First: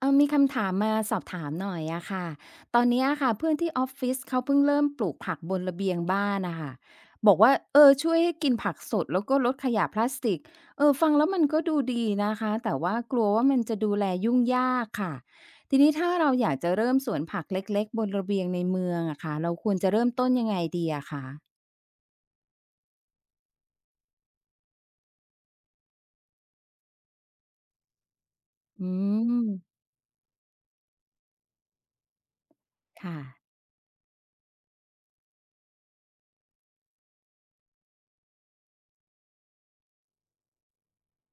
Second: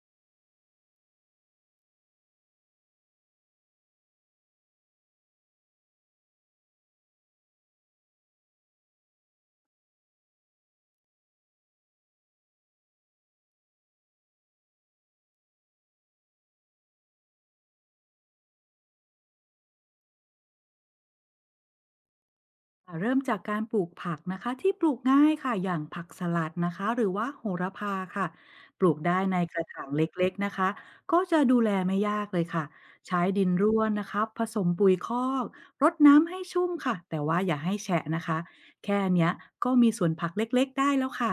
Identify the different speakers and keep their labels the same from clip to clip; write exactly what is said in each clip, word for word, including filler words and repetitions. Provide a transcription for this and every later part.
Speaker 1: เออมีคำถามมาสอบถามหน่อยอะค่ะตอนเนี้ยค่ะเพื่อนที่ออฟฟิศเขาเพิ่งเริ่มปลูกผักบนระเบียงบ้านนะค่ะบอกว่าเออช่วยให้กินผักสดแล้วก็ลดขยะพลาสติกเออฟังแล้วมันก็ดูดีนะคะแต่ว่ากลัวว่ามันจะดูแลยุ่งยากค่ะทีนี้ถ้าเราอยากจะเริ่มสวนผักเล็กๆบนระเบียงในเมืองอะค่ะเราควรจะเริ่มต้นยังไงดีอะคะ
Speaker 2: อ่าเริ่มจากการปลูกผักนะคะที่ปลูกง่ายค่ะอย่างผักสลัดนะคะหรือว่าโหระพาค่ะป
Speaker 1: อื
Speaker 2: ลูกได้ใน
Speaker 1: ม
Speaker 2: กระถางเล็กๆนะคะก็จะดูแลไม่ยากเลยค่ะ
Speaker 1: ค่ะ
Speaker 2: ใช้ดินร่วนนะคะผสมปุ๋ยคอกรดน้ำให้ชุ่มค่ะแต่ว่าอย่าให้แฉะนะคะแค่เนี้ยก็มีสวนผักเล็กๆได้แล้วค่ะ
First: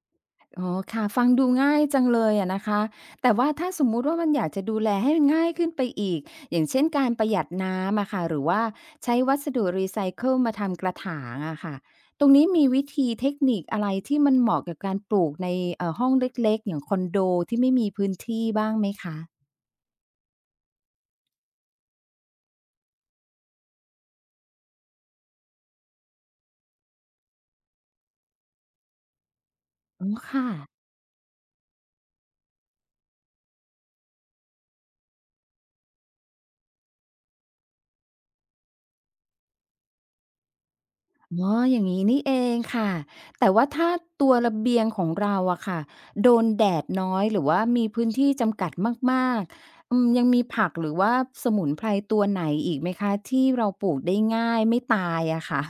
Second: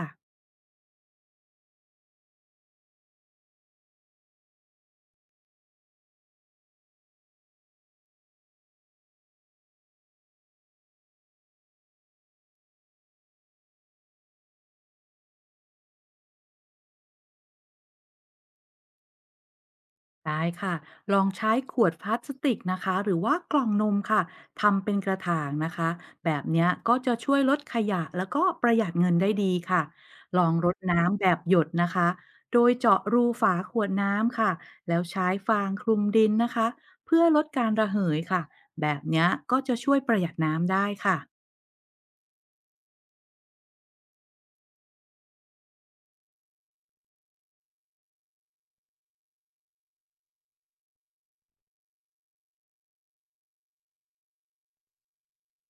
Speaker 1: อ๋อค่ะฟังดูง่ายจังเลยอะนะคะแต่ว่าถ้าสมมุติว่ามันอยากจะดูแลให้มันง่ายขึ้นไปอีกอย่างเช่นการประหยัดน้ำอะค่ะหรือว่าใช้วัสดุรีไซเคิลมาทำกระถางอะค่ะตรงนี้มีวิธีเทคนิคอะไรที่มันเหมาะกับการปลูกในเอ่อห้องเล็กๆอย่างคอนโดที่ไม่มีพื้นที่บ้างไหมคะ
Speaker 2: ได้ค่ะ ลองใช้ขวดพลาสติกนะคะหรือว่ากล่องนมค่ะทำเป็นกระถางนะคะแบบเนี้ยก็จะช่วยลดขยะแล้วก็ประหยัดเงินได้ดีค่ะ
Speaker 1: อ๋อ
Speaker 2: ล
Speaker 1: ค่ะ
Speaker 2: องรดน้ำแบบหยดนะคะโดยเจาะรูฝาขวดน้ำค่ะแล้วใช้ฟางคลุมดินนะคะเพื่อลดการระเหยค่ะแบบเนี้ยก็จะช่วยประหยัดน้ำได้ค่ะ
Speaker 1: อ๋ออย่างงี้นี่เองค่ะ แต่ว่าถ้าตัวระเบียงของเราอะค่ะโดนแดดน้อยหรือว่ามีพื้นที่จำกัดมากๆอืมยังมีผักหรือว่าสมุนไพรตัวไหนอีกไหมคะที่เราปลูกได้ง่ายไม่ตายอะค่ะ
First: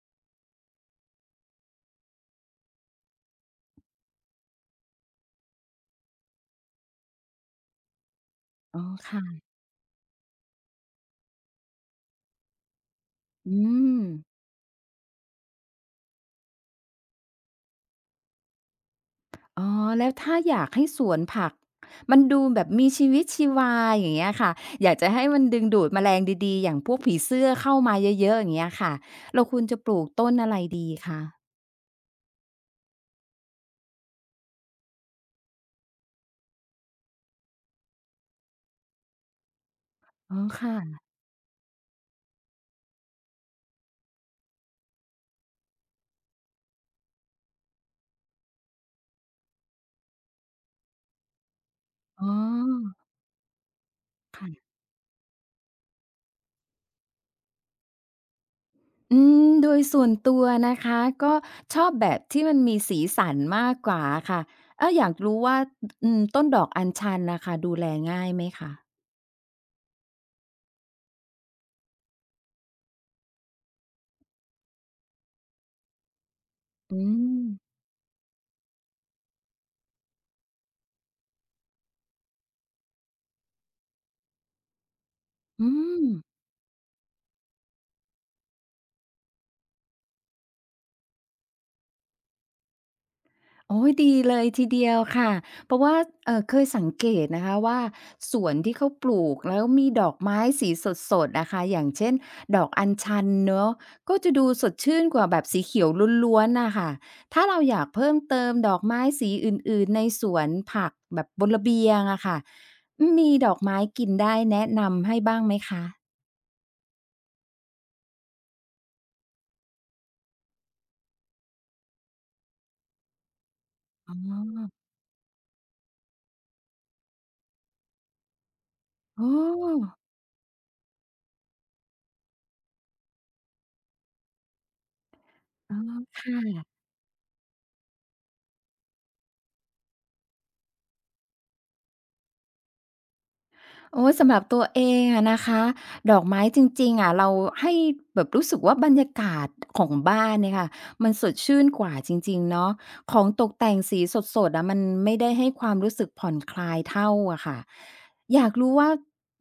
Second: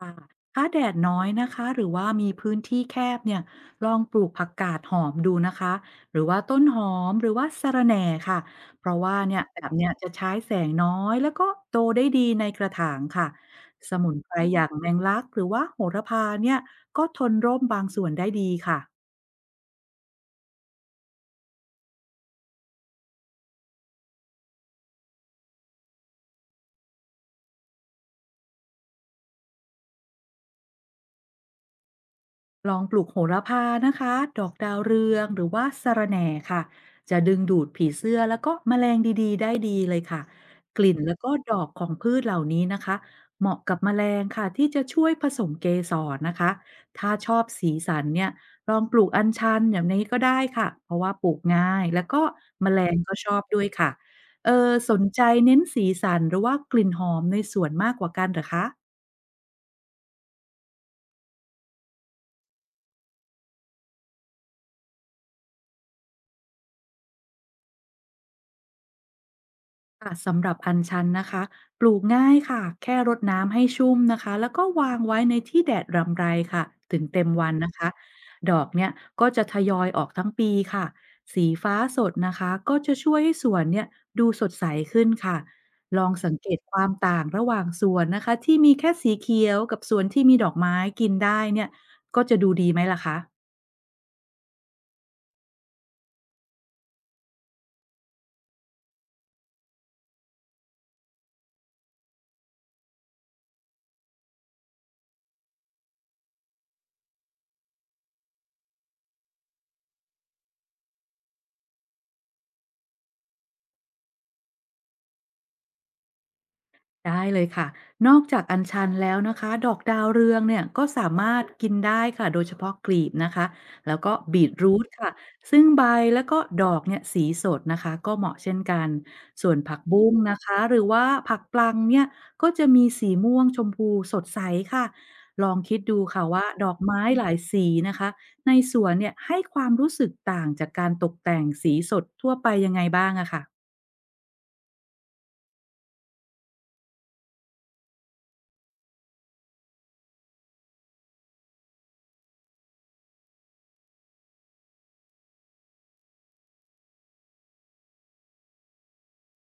Speaker 2: ค่ะถ้าแดดน้อยนะคะหรือว่ามีพื้นที่แคบเนี่ยลองปลูกผักกาดหอมดูนะคะหรือว่าต้นหอมหรือว่าสะระแหน่ค่ะ
Speaker 1: อ๋อ
Speaker 2: เพราะว่าเนี่ย
Speaker 1: ค่ะ
Speaker 2: แบบเนี้ยจะใช้แสงน้อยแล้วก็โตได้ดีในกระถางค่ะ
Speaker 1: อื
Speaker 2: ส
Speaker 1: ม
Speaker 2: มุนไพรอย่างแมงลักหรือว่าโหระพาเนี่ยก็ทนร่มบางส่วนได้ดีค่ะ
Speaker 1: อ๋อแล้วถ้าอยากให้สวนผักมันดูแบบมีชีวิตชีวาอย่างเงี้ยค่ะอยากจะให้มันดึงดูดแมลงดีๆอย่างพวกผีเสื้อเข้ามาเยอะๆอย่างเงี้ยค่ะเราควรจะปลูกต้นอะไรดีคะ
Speaker 2: ลองปลูกโหระพานะคะดอกดาวเรืองหรือว่าสะระแหน่ค่ะจะดึงดูดผีเสื้อแล้วก็แมลงดีๆได้ดีเลยค่ะ
Speaker 1: อ๋อค่ะ
Speaker 2: กลิ่นแล้วก็ดอกของพืชเหล่านี้นะคะเหมาะกับแมลงค่ะที่จะช่วยผสมเกสรนะคะถ้าชอบสีสันเนี่ยลองปลูกอัญชันอย่างนี้ก็ได้ค่ะเพราะว่าปลูกง่ายแล้วก็
Speaker 1: อ๋
Speaker 2: แมลง
Speaker 1: อ
Speaker 2: ก็ชอบด้วยค่ะเอ
Speaker 1: ค่ะ
Speaker 2: อสนใจเน้นสีสันหรือว่ากลิ่นหอมในสวนมากกว่ากันเหรอคะ
Speaker 1: อืมโดยส่วนตัวนะคะก็ชอบแบบที่มันมีสีสันมากกว่าอะค่ะเอออยากรู้ว่าอืมต้นดอกอัญชันน่ะค่ะดูแลง่ายไหมคะ
Speaker 2: ค่ะสำหรับอัญชันนะคะปลูกง่ายค่ะแค่รดน้ำให้ชุ่มนะคะแล้วก็วางไว้ในที่แดดรำไรค่ะถึ
Speaker 1: อื
Speaker 2: งเต็ม
Speaker 1: ม
Speaker 2: วันนะคะดอกเนี่ยก็จะทยอยออกทั้งปีค่ะสีฟ้าสดนะคะก็จะช่วยให้สวนเนี่ยดูสดใสขึ้นค่ะ
Speaker 1: อื
Speaker 2: ล
Speaker 1: ม
Speaker 2: องสังเกตความต่างระหว่างสวนนะคะที่มีแค่สีเขียวกับสวนที่มีดอกไม้กินได้เนี่ยก็จะดูดีไหมล่ะคะ
Speaker 1: โอ้ยดีเลยทีเดียวค่ะเพราะว่าเอ่อเคยสังเกตนะคะว่าสวนที่เขาปลูกแล้วมีดอกไม้สีสดๆอะค่ะอย่างเช่นดอกอัญชันเนาะก็จะดูสดชื่นกว่าแบบสีเขียวล้วนๆน่ะค่ะถ้าเราอยากเพิ่มเติมดอกไม้สีอื่นๆในสวนผักแบบบนระเบียงอะค่ะอืมมีดอกไม้กินได้แนะนำให้บ้างไหมคะ
Speaker 2: ได้เลยค่ะ นอกจากอัญชันแล้วนะคะดอกดาวเรืองเนี่ยก็สามารถกินได้ค่ะโดยเฉพาะกลีบนะคะแล้วก็บีทรูทค่ะซึ่งใบแล้วก็ดอกเนี่ยสีสดนะคะก็เหมาะเช่นกัน
Speaker 1: อ๋อ
Speaker 2: ส่วนผักบุ้งนะคะหรือว่าผักปลังเนี่ยก็จะมีสีม่วงชมพูสดใสค่ะ ลอง
Speaker 1: อ๋
Speaker 2: คิ
Speaker 1: อ
Speaker 2: ดดู
Speaker 1: ค
Speaker 2: ค่ะว่าดอ
Speaker 1: ่ะ
Speaker 2: กไม้หลายสีนะคะในสวนเนี่ยให้ความรู้สึกต่างจากการตกแต่งสีสดทั่วไปยังไงบ้างอะค่ะ
Speaker 1: โอ้ยสำหรับตัวเองอะนะคะดอกไม้จริงๆอะเราให้แบบรู้สึกว่าบรรยากาศของบ้านเนี่ยค่ะมันสดชื่นกว่าจริงๆเนาะของตกแต่งสีสดๆอะมันไม่ได้ให้ความรู้สึกผ่อนคลายเท่าอะค่ะอยากรู้ว่า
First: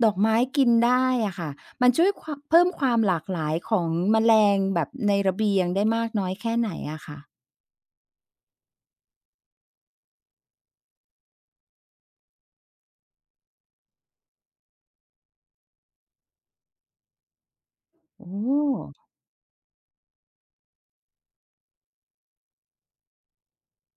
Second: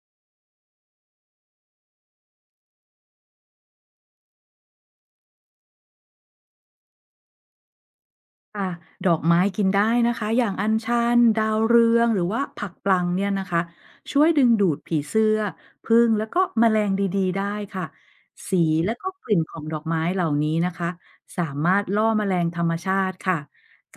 Speaker 1: ดอกไม้กินได้อะค่ะมันช่วยควาเพิ่มความหลากหลายของแมลงแบบในระเบียงได้มากน้อยแค่ไหนอะค่ะ
Speaker 2: ค่ะดอกไม้กินได้นะคะอย่างอัญชันดาวเรืองหรือว่าผักปลังเนี่ยนะคะช่วยดึงดูดผีเสื้อผึ้งแล้วก็แมลงดีๆได้ค่ะ
Speaker 1: โอ้
Speaker 2: สีและก็กลิ่นของดอกไม้เหล่านี้นะคะสามารถล่อแมลงธรรมชาติค่ะ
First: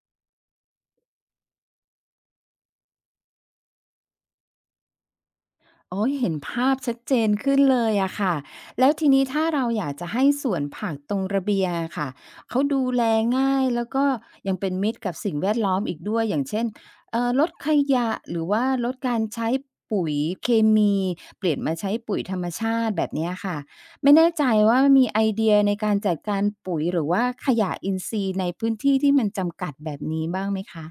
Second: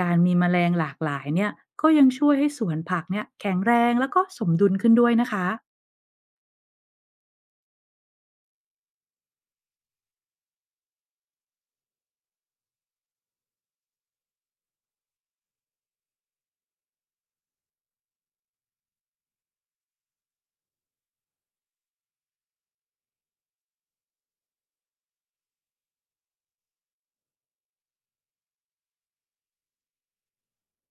Speaker 2: การมีแมลงหลากหลายเนี่ยก็ยังช่วยให้สวนผักเนี่ยแข็งแรงแล้วก็สมดุลขึ้นด้วยนะคะ
Speaker 1: โอ้ยเห็นภาพชัดเจนขึ้นเลยอะค่ะแล้วทีนี้ถ้าเราอยากจะให้สวนผักตรงระเบียงอะค่ะเขาดูแลง่ายแล้วก็ยังเป็นมิตรกับสิ่งแวดล้อมอีกด้วยอย่างเช่นเอ่อลดขยะหรือว่าลดการใช้ปุ๋ยเคมีเปลี่ยนมาใช้ปุ๋ยธรรมชาติแบบเนี้ยค่ะไม่แน่ใจว่ามีไอเดียในการจัดการปุ๋ยหรือว่าขยะอินทรีย์ในพื้นที่ที่มันจำกัดแบบนี้บ้างไหมคะ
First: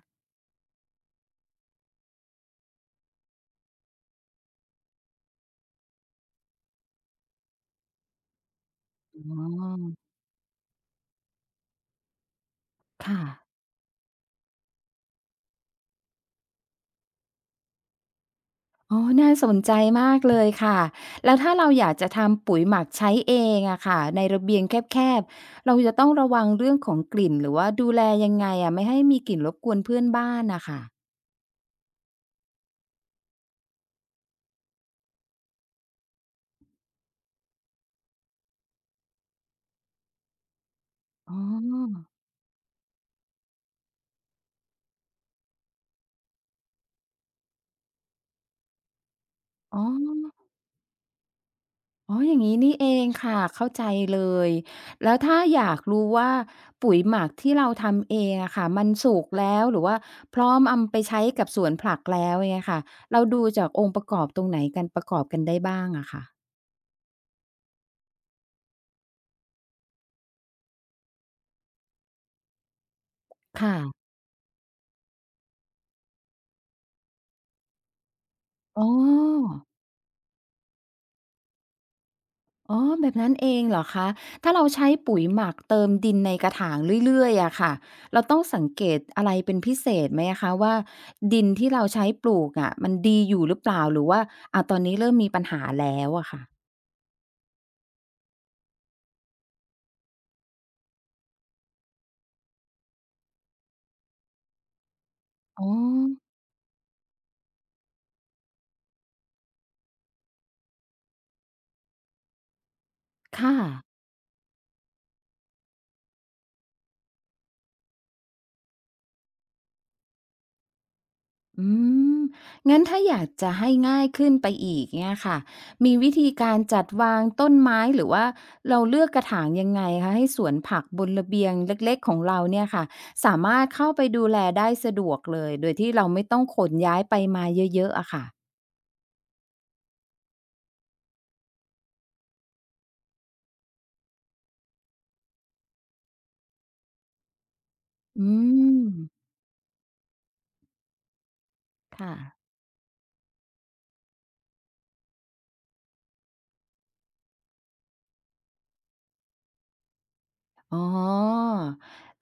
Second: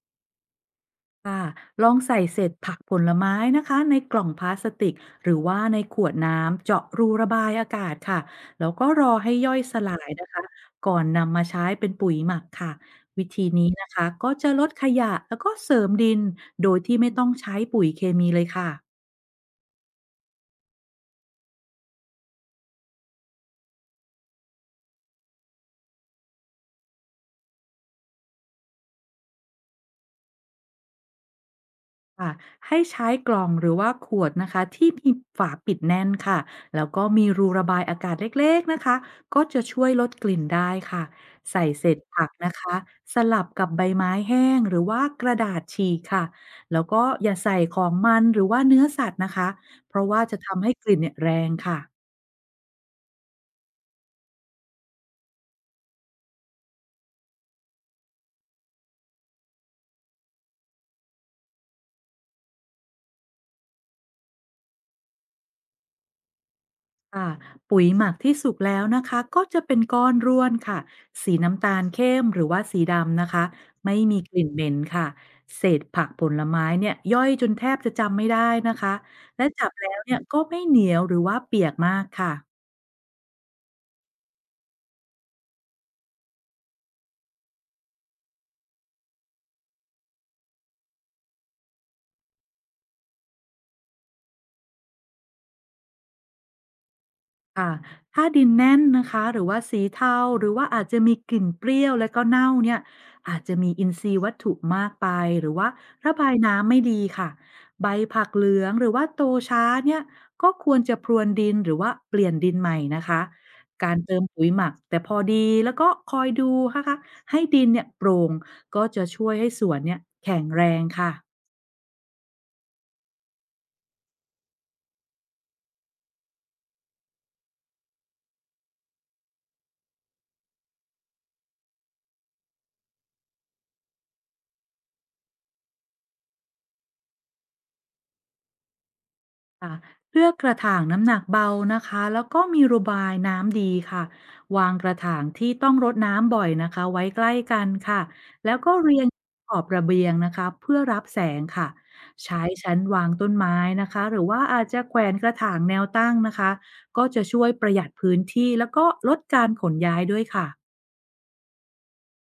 Speaker 2: ค่ะลองใส่เศษผักผลไม้นะคะในกล่องพลาสติกหรือว่าในขวดน้ำเจาะรูระบายอากาศค่ะแล้วก็รอให้
Speaker 1: อ๋อ
Speaker 2: ย่อยสลายนะคะก่อนนำมาใช้เป็นปุ๋ยหมักค่ะ
Speaker 1: ค่ะ
Speaker 2: วิธีนี้นะคะก็จะลดขยะแล้วก็เสริมดินโดยที่ไม่ต้องใช้ปุ๋ยเคมีเลยค่ะ
Speaker 1: อ๋อน่าสนใจมากเลยค่ะแล้วถ้าเราอยากจะทำปุ๋ยหมักใช้เองอะค่ะในระเบียงแคบๆเราจะต้องระวังเรื่องของกลิ่นหรือว่าดูแลยังไงอะไม่ให้มีกลิ่นรบกวนเพื่อนบ้านน่ะค่ะ
Speaker 2: ค่ะให้ใช้กล่องหรือว่าขวดนะคะที่มีฝาปิดแน่นค่ะแล้วก็มีรูระบายอากาศเล็กๆนะคะก็จะช่วยลดกลิ่นได้ค่ะ
Speaker 1: อ๋
Speaker 2: ใส่เศษ
Speaker 1: อ
Speaker 2: ผักนะคะสลับกับใบไม้แห้งหรือว่ากระดาษฉีกค่ะแล้วก็อย่าใส่ของมันหรือว่าเนื้อสัตว์นะคะ
Speaker 1: อ๋อ
Speaker 2: เพราะว่าจะทำให้กลิ่นเนี่ยแรงค่ะ
Speaker 1: อ๋ออย่างงี้นี่เองค่ะเข้าใจเลยแล้วถ้าอยากรู้ว่าปุ๋ยหมักที่เราทำเองอะค่ะมันสุกแล้วหรือว่าพร้อมอำไปใช้กับสวนผักแล้วอย่างเงี้ยค่ะเราดูจากองค์ประกอบตรงไหนกันประกอบกันได้บ้างอะค่ะ
Speaker 2: ค่ะปุ๋ยหมักที่สุกแล้วนะคะก็จะเป็นก้อนร่วนค่ะสีน้ำตาลเข้มหรือว่าสีดำนะคะไม่
Speaker 1: ค่ะ
Speaker 2: มีกลิ่นเหม็นค่ะเศษผักผลไม้เนี่ยย่อยจนแทบจะจำไม่ได้นะ
Speaker 1: อ๋
Speaker 2: คะและ
Speaker 1: อ
Speaker 2: จับแล้วเนี่ยก็ไม่เหนียวหรือว่าเปียกมากค่ะ
Speaker 1: อ๋อแบบนั้นเองเหรอคะ ถ้าเราใช้ปุ๋ยหมักเติมดินในกระถางเรื่อยๆอะค่ะเราต้องสังเกตอะไรเป็นพิเศษไหมอะคะว่าดินที่เราใช้ปลูกอะมันดีอยู่หรือเปล่าหรือว่าอะตอนนี้เริ่มมีปัญหาแล้วอะค่ะ
Speaker 2: ค่ะถ้าดินแน่นนะคะหรือว่าสีเทาหรือว่าอาจจะมีกลิ่นเปรี้ยวและก็เน่าเนี่ยอาจจะมีอินทรีย์วัตถุมากไปหรือ
Speaker 1: อ๋อ
Speaker 2: ว่าระบายน้ำไม่ดีค่ะใบผักเหลืองหรือว่าโตช้าเนี่ยก็ควรจะพรวนดินหรือว่าเปลี่ยนดินใหม่นะคะ
Speaker 1: ค่ะ
Speaker 2: การเติมปุ๋ยหมักแต่พอดีแล้วก็คอยดูนะคะให้ดินเนี่ยโปร่งก็จะช่วยให้สวนเนี่ยแข็งแรงค่ะ
Speaker 1: อืม งั้นถ้าอยากจะให้ง่ายขึ้นไปอีกเนี่ยค่ะ มีวิธีการจัดวางต้นไม้หรือว่าเราเลือกกระถางยังไงคะให้สวนผักบนระเบียงเล็กๆของเราเนี่ยค่ะสามารถเข้าไปดูแลได้สะดวกเลยโดยที่เราไม่ต้องขนย้ายไปมาเยอะๆอะค่ะ
Speaker 2: ค่ะเลือกกระถางน้ำหนักเบานะคะแล้วก็มีระบายน้ำดีค่ะวางกระถางที่ต้องรดน้ำบ่อยนะคะไว้ใกล้กันค่ะ
Speaker 1: อื
Speaker 2: แล้วก็
Speaker 1: ม
Speaker 2: เรียงขอบระเบียงนะคะเพื่อรับแสงค่ะ
Speaker 1: ค่ะ
Speaker 2: ใช้ชั้นวางต้นไม้นะคะหรือว่าอาจจะแขวนกระถางแนวตั้งนะคะก็จะช่วยประหยัดพื้นที่แล้วก็ลดการขนย้ายด้วยค่ะ
Speaker 1: อ๋อ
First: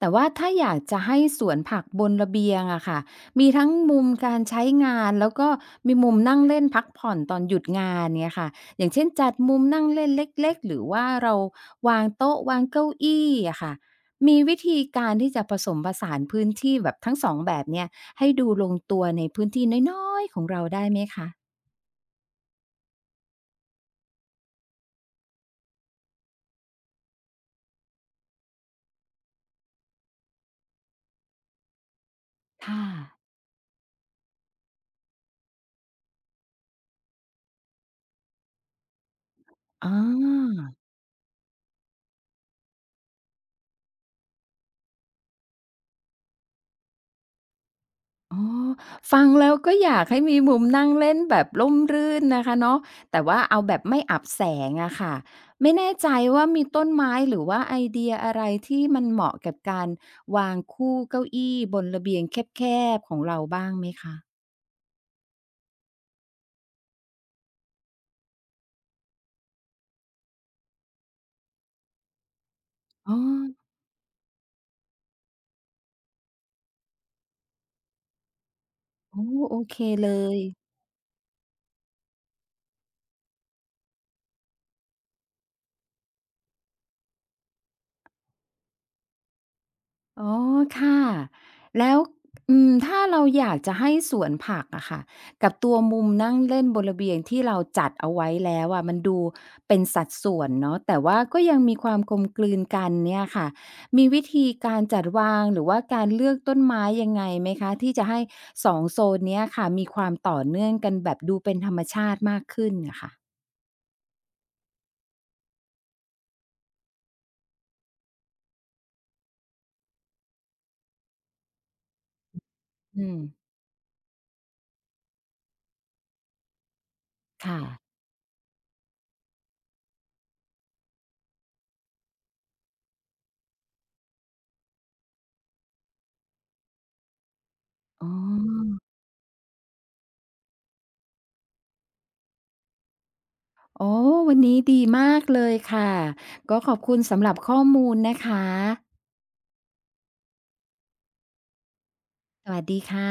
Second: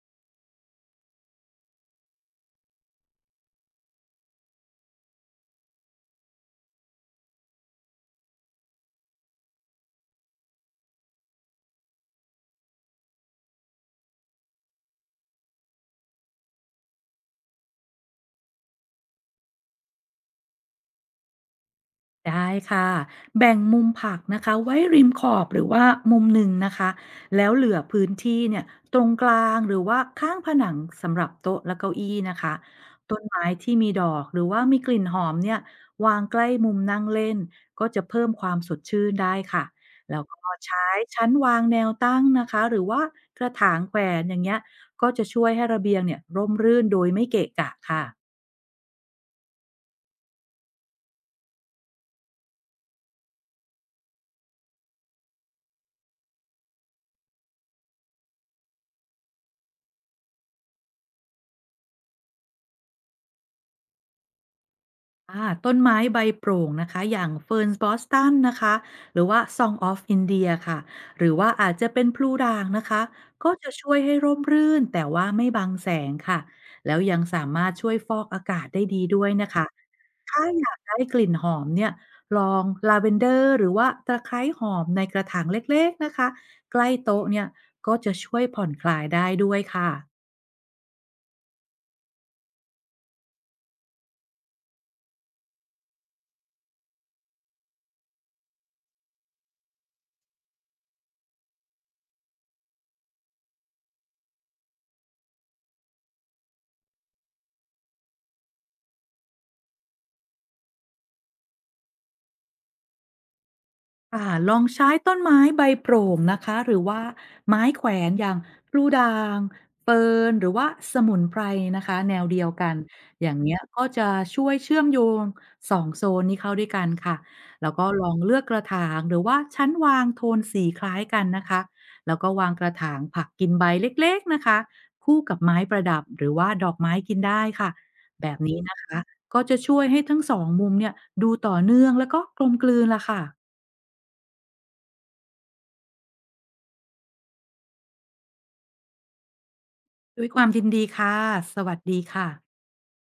Speaker 1: แต่ว่าถ้าอยากจะให้สวนผักบนระเบียงอะค่ะมีทั้งมุมการใช้งานแล้วก็มีมุมนั่งเล่นพักผ่อนตอนหยุดงานเนี่ยค่ะอย่างเช่นจัดมุมนั่งเล่นเล็กๆหรือว่าเราวางโต๊ะวางเก้าอี้อะค่ะมีวิธีการที่จะผสมผสานพื้นที่แบบทั้งสองแบบเนี่ยให้ดูลงตัวในพื้นที่น้อยๆของเราได้ไหมคะ
Speaker 2: ได้ค่ะแบ่งมุมผักนะคะไว้ริมขอบหรือว่ามุมหนึ่งนะคะแล้วเหลือพื้นที่เนี่ยตรงกลางหรือว่าข้างผนังสำหรับโต๊ะและเก้าอี้นะคะ
Speaker 1: ค่ะ
Speaker 2: ต้นไม้ที่มีดอกหรือว่ามีกลิ่นหอมเนี่ยวางใกล้มุมนั่งเล่นก็จะเพิ่มความสดชื่นได้ค่ะ
Speaker 1: อ๋อ
Speaker 2: แล้วก็ใช้ชั้นวางแนวตั้งนะคะหรือว่ากระถางแขวนอย่างเงี้ยก็จะช่วยให้ระเบียงเนี่ยร่มรื่นโดยไม่เกะกะค่ะ
Speaker 1: อ๋อฟังแล้วก็อยากให้มีมุมนั่งเล่นแบบร่มรื่นนะคะเนาะแต่ว่าเอาแบบไม่อับแสงอะค่ะไม่แน่ใจว่ามีต้นไม้หรือว่าไอเดียอะไรที่มันเหมาะกับการวางคู่เก้าอี้บนระเบียงแคบๆของเราบ้างไหมคะ
Speaker 2: อ่าต้นไม้ใบโปร่งนะคะอย่างเฟิร์นบอสตันนะคะหรือว่า Song of India ค่ะหรือว่าอาจจะเป็นพลูด่างนะคะ
Speaker 1: อ๋อ
Speaker 2: ก็จะช่วยให้ร่มรื่นแต่ว่าไม่บังแสงค่ะแล้วยังสามารถช่วยฟอกอากาศได้ดีด้ว
Speaker 1: โอ้
Speaker 2: ยนะ
Speaker 1: โอ
Speaker 2: คะ
Speaker 1: เคเลย
Speaker 2: ถ้าอยากได้กลิ่นหอมเนี่ยลองลาเวนเดอร์หรือว่าตะไคร้หอมในกระถางเล็กๆนะคะใกล้โต๊ะเนี่ยก็จะช่วยผ่อนคลายได้ด้วยค่ะ
Speaker 1: อ๋อค่ะแล้วอืมถ้าเราอยากจะให้สวนผักอะค่ะกับตัวมุมนั่งเล่นบนระเบียงที่เราจัดเอาไว้แล้วอะมันดูเป็นสัดส่วนเนาะแต่ว่าก็ยังมีความกลมกลืนกันเนี่ยค่ะมีวิธีการจัดวางหรือว่าการเลือกต้นไม้ยังไงไหมคะที่จะให้สองโซนเนี้ยค่ะมีความต่อเนื่องกันแบบดูเป็นธรรมชาติมากขึ้นนะค่ะ
Speaker 2: ค่ะลองใช้ต้นไม้ใบโปร่งนะคะหรือว่าไม้แขวนอย่างพลูด่างเฟิร์นหรือว่าสมุนไพรนะคะแนวเดียวกัน
Speaker 1: อืม
Speaker 2: อย่างเงี้ยก็จะช่วยเชื่อมโยงสองโซนนี้เข้าด้วยกันค่ะ
Speaker 1: ค่ะ
Speaker 2: แล้วก็ลองเลือกกระถางหรือว่าชั้นวางโทนสีคล้ายกันนะคะแล้วก็วางกระถางผักกินใบเล็กๆนะคะคู่กับไม้ประดับหรือว่าดอกไม้กินได้ค่ะ
Speaker 1: อ๋อ
Speaker 2: แบบนี้นะคะก็จะช่วยให้ทั้งสองมุมเนี่ยดูต่อเนื่องแล้วก็กลมกลืนละค่ะ
Speaker 1: โอ้วันนี้ดีมากเลยค่ะ ก็ขอบคุณสำหรับข้อมูลนะคะ
Speaker 2: ด้วยความยินดีค่ะ สวัสดี
Speaker 1: ส
Speaker 2: ค่ะ
Speaker 1: วัสดีค่ะ